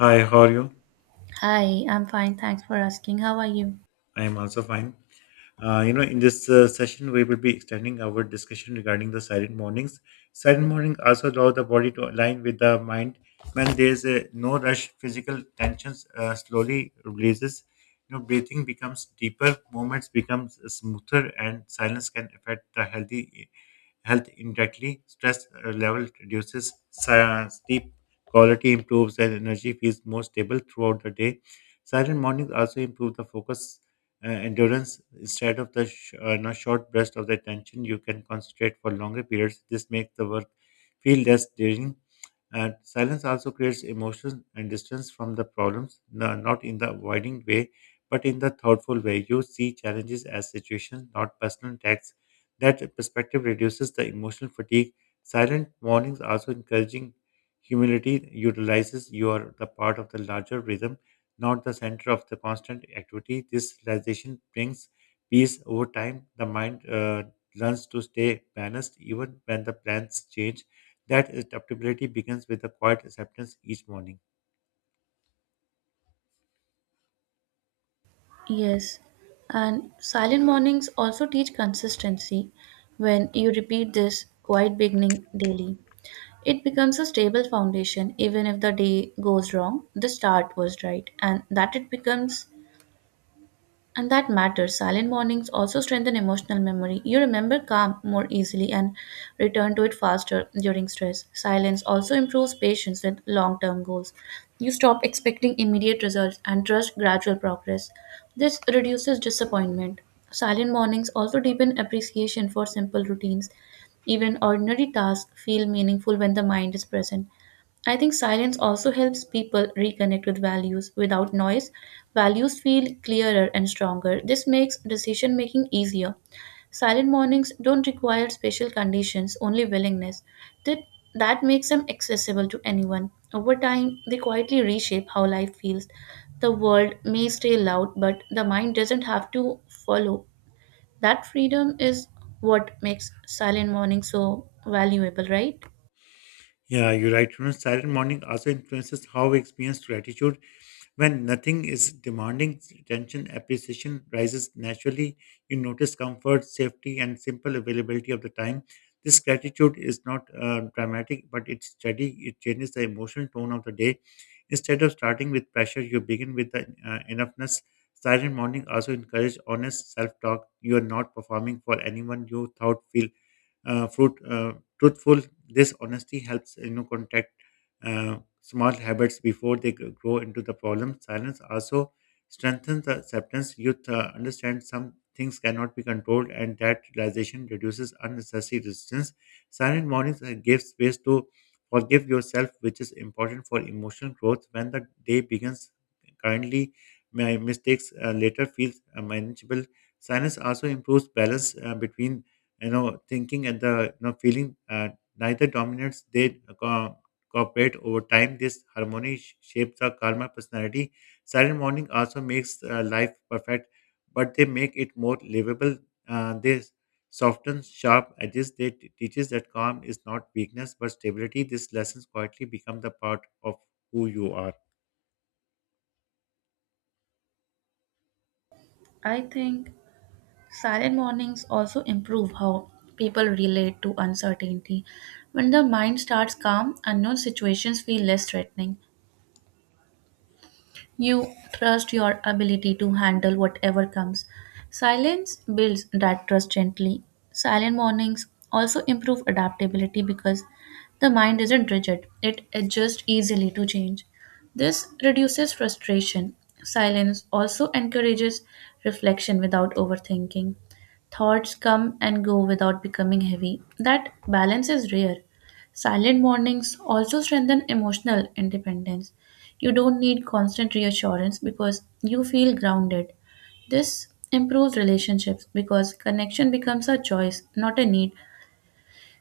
Hi, how are you? Hi, I'm fine. Thanks for asking. How are you? I am also fine. In this session, we will be extending our discussion regarding the silent mornings. Silent morning also allow the body to align with the mind. When there is a no rush, physical tensions slowly releases. Breathing becomes deeper, movements becomes smoother, and silence can affect the healthy health indirectly. Stress level reduces, sleep quality improves, and energy feels more stable throughout the day. Silent mornings also improve the focus endurance instead of the sh- no, short burst of the attention. You can concentrate for longer periods. This makes the work feel less draining, and silence also creates emotion and distance from the problems, not in the avoiding way but in the thoughtful way. You see challenges as situations, not personal attacks. That perspective reduces the emotional fatigue. Silent mornings also encouraging humility utilizes. You are the part of the larger rhythm, not the center of the constant activity. This realization brings peace over time. The mind learns to stay balanced even when the plans change. That adaptability begins with a quiet acceptance each morning. Yes. And silent mornings also teach consistency. When you repeat this quiet beginning daily, it becomes a stable foundation even if the day goes wrong. The start was right, and that it becomes. And that matters. Silent mornings also strengthen emotional memory. You remember calm more easily and return to it faster during stress. Silence also improves patience with long term goals. You stop expecting immediate results and trust gradual progress. This reduces disappointment. Silent mornings also deepen appreciation for simple routines. Even ordinary tasks feel meaningful when the mind is present. I think silence also helps people reconnect with values. Without noise, values feel clearer and stronger. This makes decision making easier. Silent mornings don't require special conditions, only willingness. That, that makes them accessible to anyone. Over time, they quietly reshape how life feels. The world may stay loud, but the mind doesn't have to follow. That freedom is what makes silent mornings so valuable, right? Yeah, you're right. Silent morning also influences how we experience gratitude. When nothing is demanding attention, appreciation rises naturally. You notice comfort, safety, and simple availability of the time. This gratitude is not dramatic, but it's steady. It changes the emotional tone of the day. Instead of starting with pressure, you begin with the enoughness. Silent morning also encourage honest self-talk. You are not performing for anyone. You thought feel uh, fruit, uh, truthful. This honesty helps you know contact small habits before they grow into the problem. Silence also strengthens the acceptance. Youth understand some things cannot be controlled, and that realization reduces unnecessary resistance. Silent mornings give space to forgive yourself, which is important for emotional growth. When the day begins kindly, my mistakes later feels manageable. Silence also improves balance between thinking and the feeling. Neither dominates; they uh, cooperate over time. This harmony shapes our karma personality. Silent morning also makes life perfect, but they make it more livable. They soften sharp edges. They teaches that calm is not weakness but stability. These lessons quietly become the part of who you are. I think silent mornings also improve how people relate to uncertainty. When the mind starts calm, unknown situations feel less threatening. You trust your ability to handle whatever comes. Silence builds that trust gently. Silent mornings also improve adaptability because the mind isn't rigid, it adjusts easily to change. This reduces frustration. Silence also encourages reflection without overthinking. Thoughts come and go without becoming heavy. That balance is rare. Silent mornings also strengthen emotional independence. You don't need constant reassurance because you feel grounded. This improves relationships because connection becomes a choice, not a need.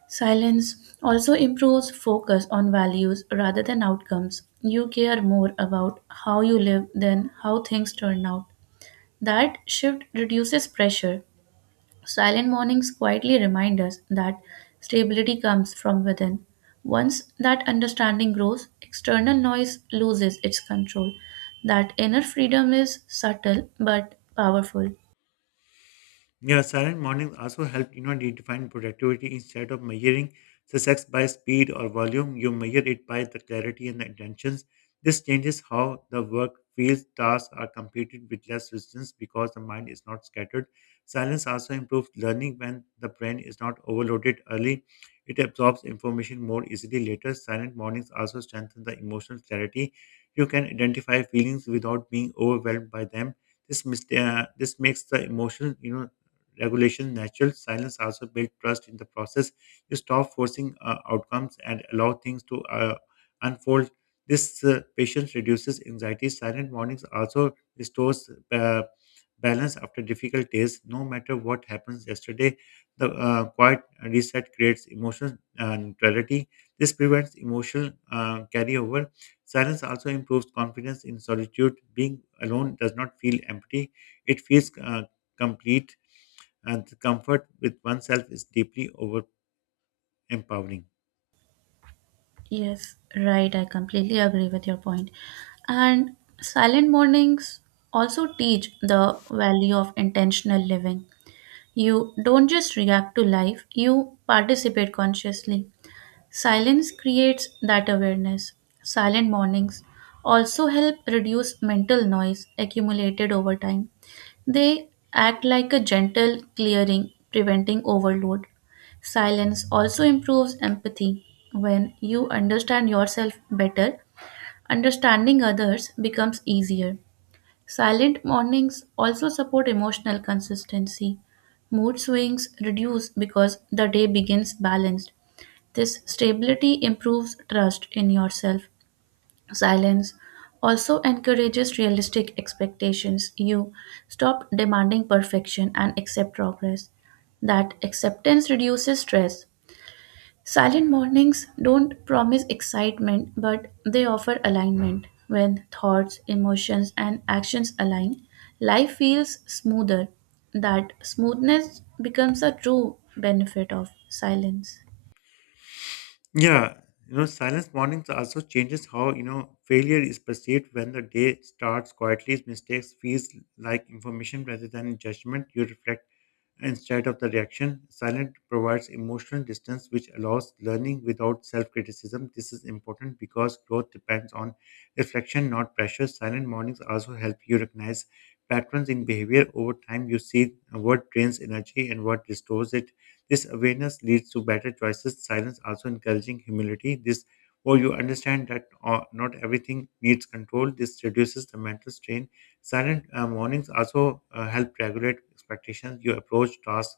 Silence also improves focus on values rather than outcomes. You care more about how you live than how things turn out. That shift reduces pressure. Silent mornings quietly remind us that stability comes from within. Once that understanding grows, external noise loses its control. That inner freedom is subtle but powerful. Yeah, silent mornings also help redefine productivity. Instead of measuring success by speed or volume, you measure it by the clarity and the intentions. This changes how the work feels. Tasks are completed with less resistance because the mind is not scattered. Silence also improves learning. When the brain is not overloaded early, it absorbs information more easily later. Silent mornings also strengthen the emotional clarity. You can identify feelings without being overwhelmed by them. This makes the emotion regulation natural. Silence also builds trust in the process. You stop forcing outcomes and allow things to unfold. This patience reduces anxiety. Silent mornings also restores balance after difficult days. No matter what happens yesterday, the quiet reset creates emotional neutrality. This prevents emotional carryover. Silence also improves confidence in solitude. Being alone does not feel empty; it feels complete, and the comfort with oneself is deeply over empowering. Yes, right, I completely agree with your point. And silent mornings also teach the value of intentional living. You don't just react to life, you participate consciously. Silence creates that awareness. Silent mornings also help reduce mental noise accumulated over time. They act like a gentle clearing, preventing overload. Silence also improves empathy. When you understand yourself better, understanding others becomes easier. Silent mornings also support emotional consistency. Mood swings reduce because the day begins balanced. This stability improves trust in yourself. Silence also encourages realistic expectations. You stop demanding perfection and accept progress. That acceptance reduces stress. Silent mornings don't promise excitement, but they offer alignment. When thoughts, emotions, and actions align, life feels smoother. That smoothness becomes a true benefit of silence. Yeah, you know, silence mornings also changes how failure is perceived. When the day starts quietly, mistakes feels like information rather than judgment. You reflect instead of the reaction. Silence provides emotional distance, which allows learning without self criticism. This is important because growth depends on reflection, not pressure. Silent mornings also help you recognize patterns in behavior over time. You see what drains energy and what restores it. This awareness leads to better choices. Silence also encouraging humility. This or you understand that not everything needs control. This reduces the mental strain. Silent mornings also help regulate expectations. You approach tasks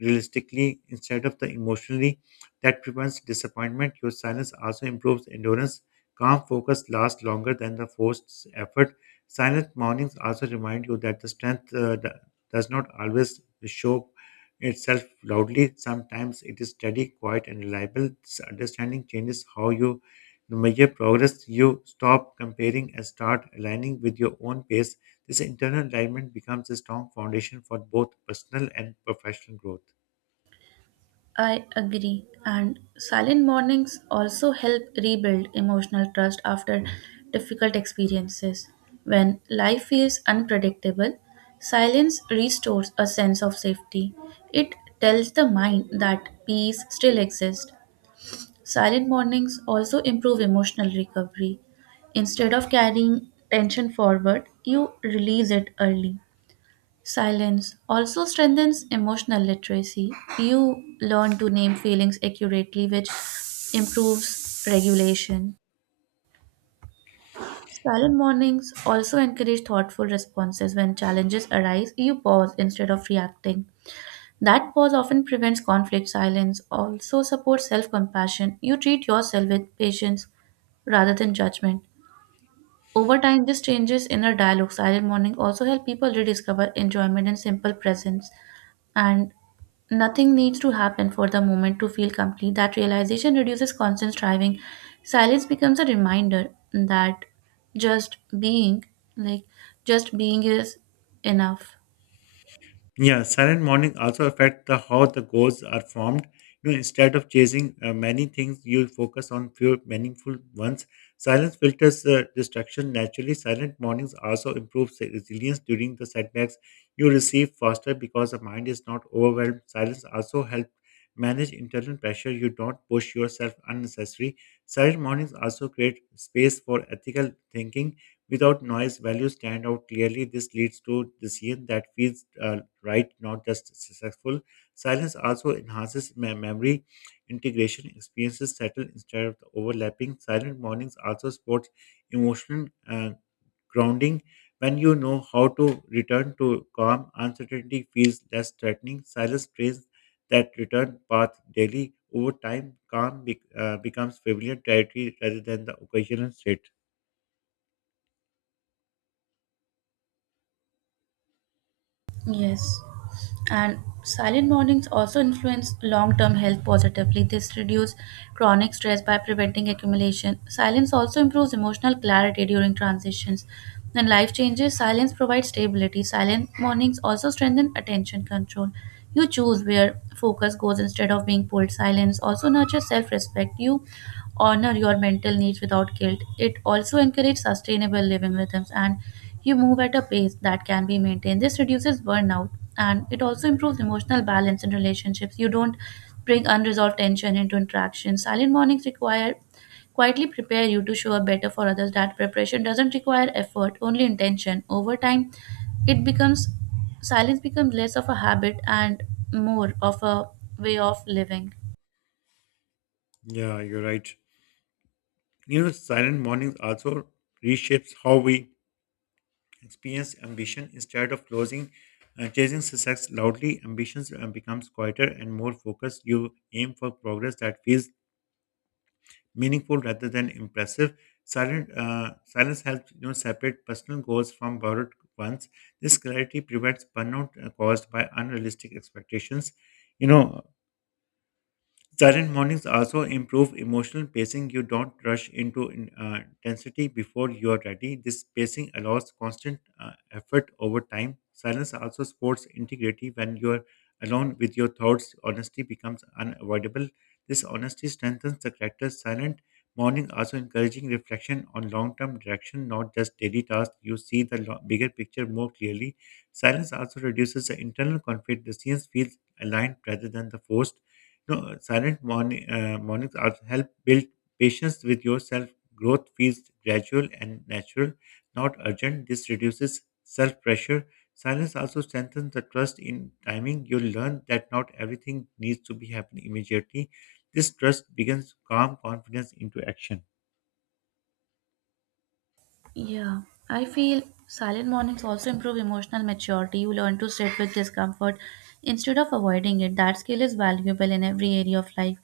realistically instead of the emotionally. That prevents disappointment. Your silence also improves endurance. Calm focus lasts longer than the forced effort. Silent mornings also remind you that the strength does not always show itself loudly. Sometimes it is steady, quiet, and reliable. This understanding changes how you measure progress. You stop comparing and start aligning with your own pace. This internal alignment becomes a strong foundation for both personal and professional growth. I agree. And silent mornings also help rebuild emotional trust after difficult experiences. When life feels unpredictable, silence restores a sense of safety. It tells the mind that peace still exists. Silent mornings also improve emotional recovery. Instead of carrying tension forward, you release it early. Silence also strengthens emotional literacy. You learn to name feelings accurately, which improves regulation. Silent mornings also encourage thoughtful responses when challenges arise. You pause instead of reacting. That pause often prevents conflict. Silence also supports self compassion. You treat yourself with patience rather than judgment. Over time, this changes inner dialogue. Silent morning also help people rediscover enjoyment in simple presence, and nothing needs to happen for the moment to feel complete. That realization reduces constant striving. Silence becomes a reminder that just being, like just being, is enough. Yeah, silent morning also affect the how the goals are formed. You know, instead of chasing many things, you focus on few meaningful ones. Silence filters distraction naturally. Silent mornings also improve resilience during the setbacks. You receive faster because the mind is not overwhelmed. Silence also helps manage internal pressure. You don't push yourself unnecessary. Silent mornings also create space for ethical thinking. Without noise, values stand out clearly. This leads to decision that feels right, not just successful. Silence also enhances memory integration. Experiences settle instead of overlapping. Silent mornings also support emotional uh, grounding. When you know how to return to calm, uncertainty feels less threatening. Silence trains that return path daily. Over time, calm becomes familiar territory rather than the occasional state. Yes. And silent mornings also influence long term health positively. This reduces chronic stress by preventing accumulation. Silence also improves emotional clarity during transitions. When life changes, silence provides stability. Silent mornings also strengthen attention control. You choose where focus goes instead of being pulled. Silence also nurtures self respect. You honor your mental needs without guilt. It also encourages sustainable living rhythms, and you move at a pace that can be maintained. This reduces burnout, and it also improves emotional balance in relationships. You don't bring unresolved tension into interactions. Silent mornings require quietly prepare you to show up better for others. That preparation doesn't require effort, only intention. Over time, it becomes silence becomes less of a habit and more of a way of living. Yeah, you're right. You know, silent mornings also reshapes how we experience ambition. Instead of closing, chasing success loudly, ambitions becomes quieter and more focused. You aim for progress that feels meaningful rather than impressive. Silent silence helps separate personal goals from borrowed ones. This clarity prevents burnout caused by unrealistic expectations. You know, Silent mornings also improve emotional pacing. You don't rush into intensity before you are ready. This pacing allows constant effort over time. Silence also supports integrity. When you are alone with your thoughts, honesty becomes unavoidable. This honesty strengthens the character. Silent morning also encouraging reflection on long-term direction, not just daily tasks. You see the bigger picture more clearly. Silence also reduces the internal conflict. Decisions feel aligned rather than the forced. No, silent mornings also help build patience with yourself. Growth feels gradual and natural, not urgent. This reduces self pressure. Silence also strengthens the trust in timing. You learn that not everything needs to be happening immediately. This trust begins to calm confidence into action. Yeah, I feel silent mornings also improve emotional maturity. You learn to sit with discomfort instead of avoiding it. That skill is valuable in every area of life.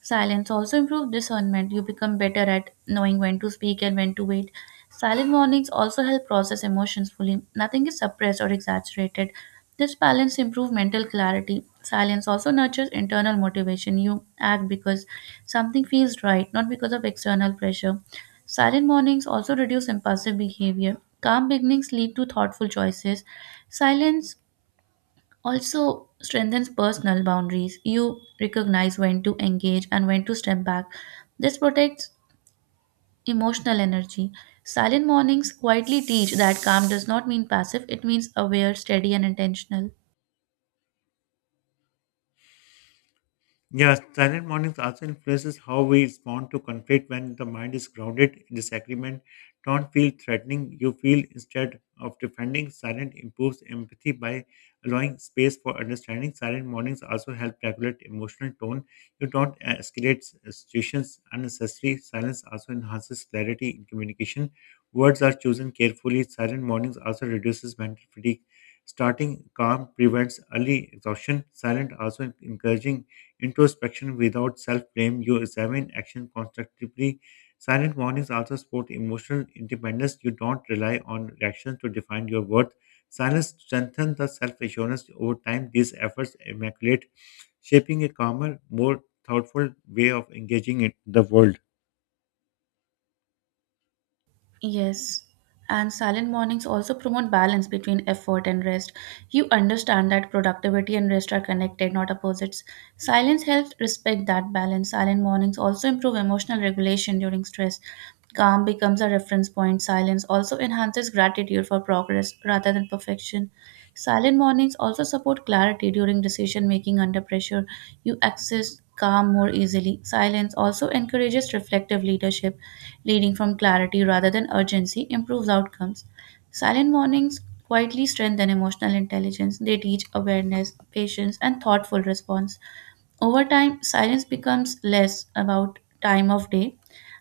Silence also improves discernment. You become better at knowing when to speak and when to wait. Silent mornings also help process emotions fully. Nothing is suppressed or exaggerated. This balance improves mental clarity. Silence also nurtures internal motivation. You act because something feels right, not because of external pressure. Silent mornings also reduce impulsive behavior. Calm beginnings lead to thoughtful choices. Silence also strengthens personal boundaries. You recognize when to engage and when to step back. This protects emotional energy. Silent mornings quietly teach that calm does not mean passive, it means aware, steady, and intentional. Yeah, silent mornings also influences how we respond to conflict. When the mind is grounded in disagreement, don't feel threatening, you feel instead of defending. Silent improves empathy by allowing space for understanding. Silent mornings also help regulate emotional tone. You don't escalate situations unnecessarily. Silence also enhances clarity in communication. Words are chosen carefully. Silent mornings also reduces mental fatigue. Starting calm prevents early exhaustion. Silent also encouraging introspection without self blame. You examine action constructively. Silent warnings also support emotional independence. You don't rely on reactions to define your worth. Silence strengthens the self assurance over time. These efforts immaculate, shaping a calmer, more thoughtful way of engaging in the world. Yes, and silent mornings also promote balance between effort and rest. You understand that productivity and rest are connected, not opposites. Silence helps respect that balance. Silent mornings also improve emotional regulation during stress. Calm becomes a reference point. Silence also enhances gratitude for progress rather than perfection. Silent mornings also support clarity during decision making under pressure. You access calm more easily. Silence also encourages reflective leadership, leading from clarity rather than urgency improves outcomes. Silent mornings quietly strengthen emotional intelligence. They teach awareness, patience, and thoughtful response. Over time, silence becomes less about time of day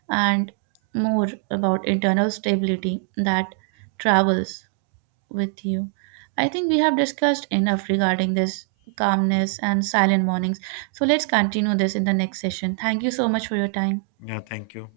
and more about internal stability that travels with you. I think we have discussed enough regarding this calmness and silent mornings. So let's continue this in the next session. Thank you so much for your time. Yeah, thank you.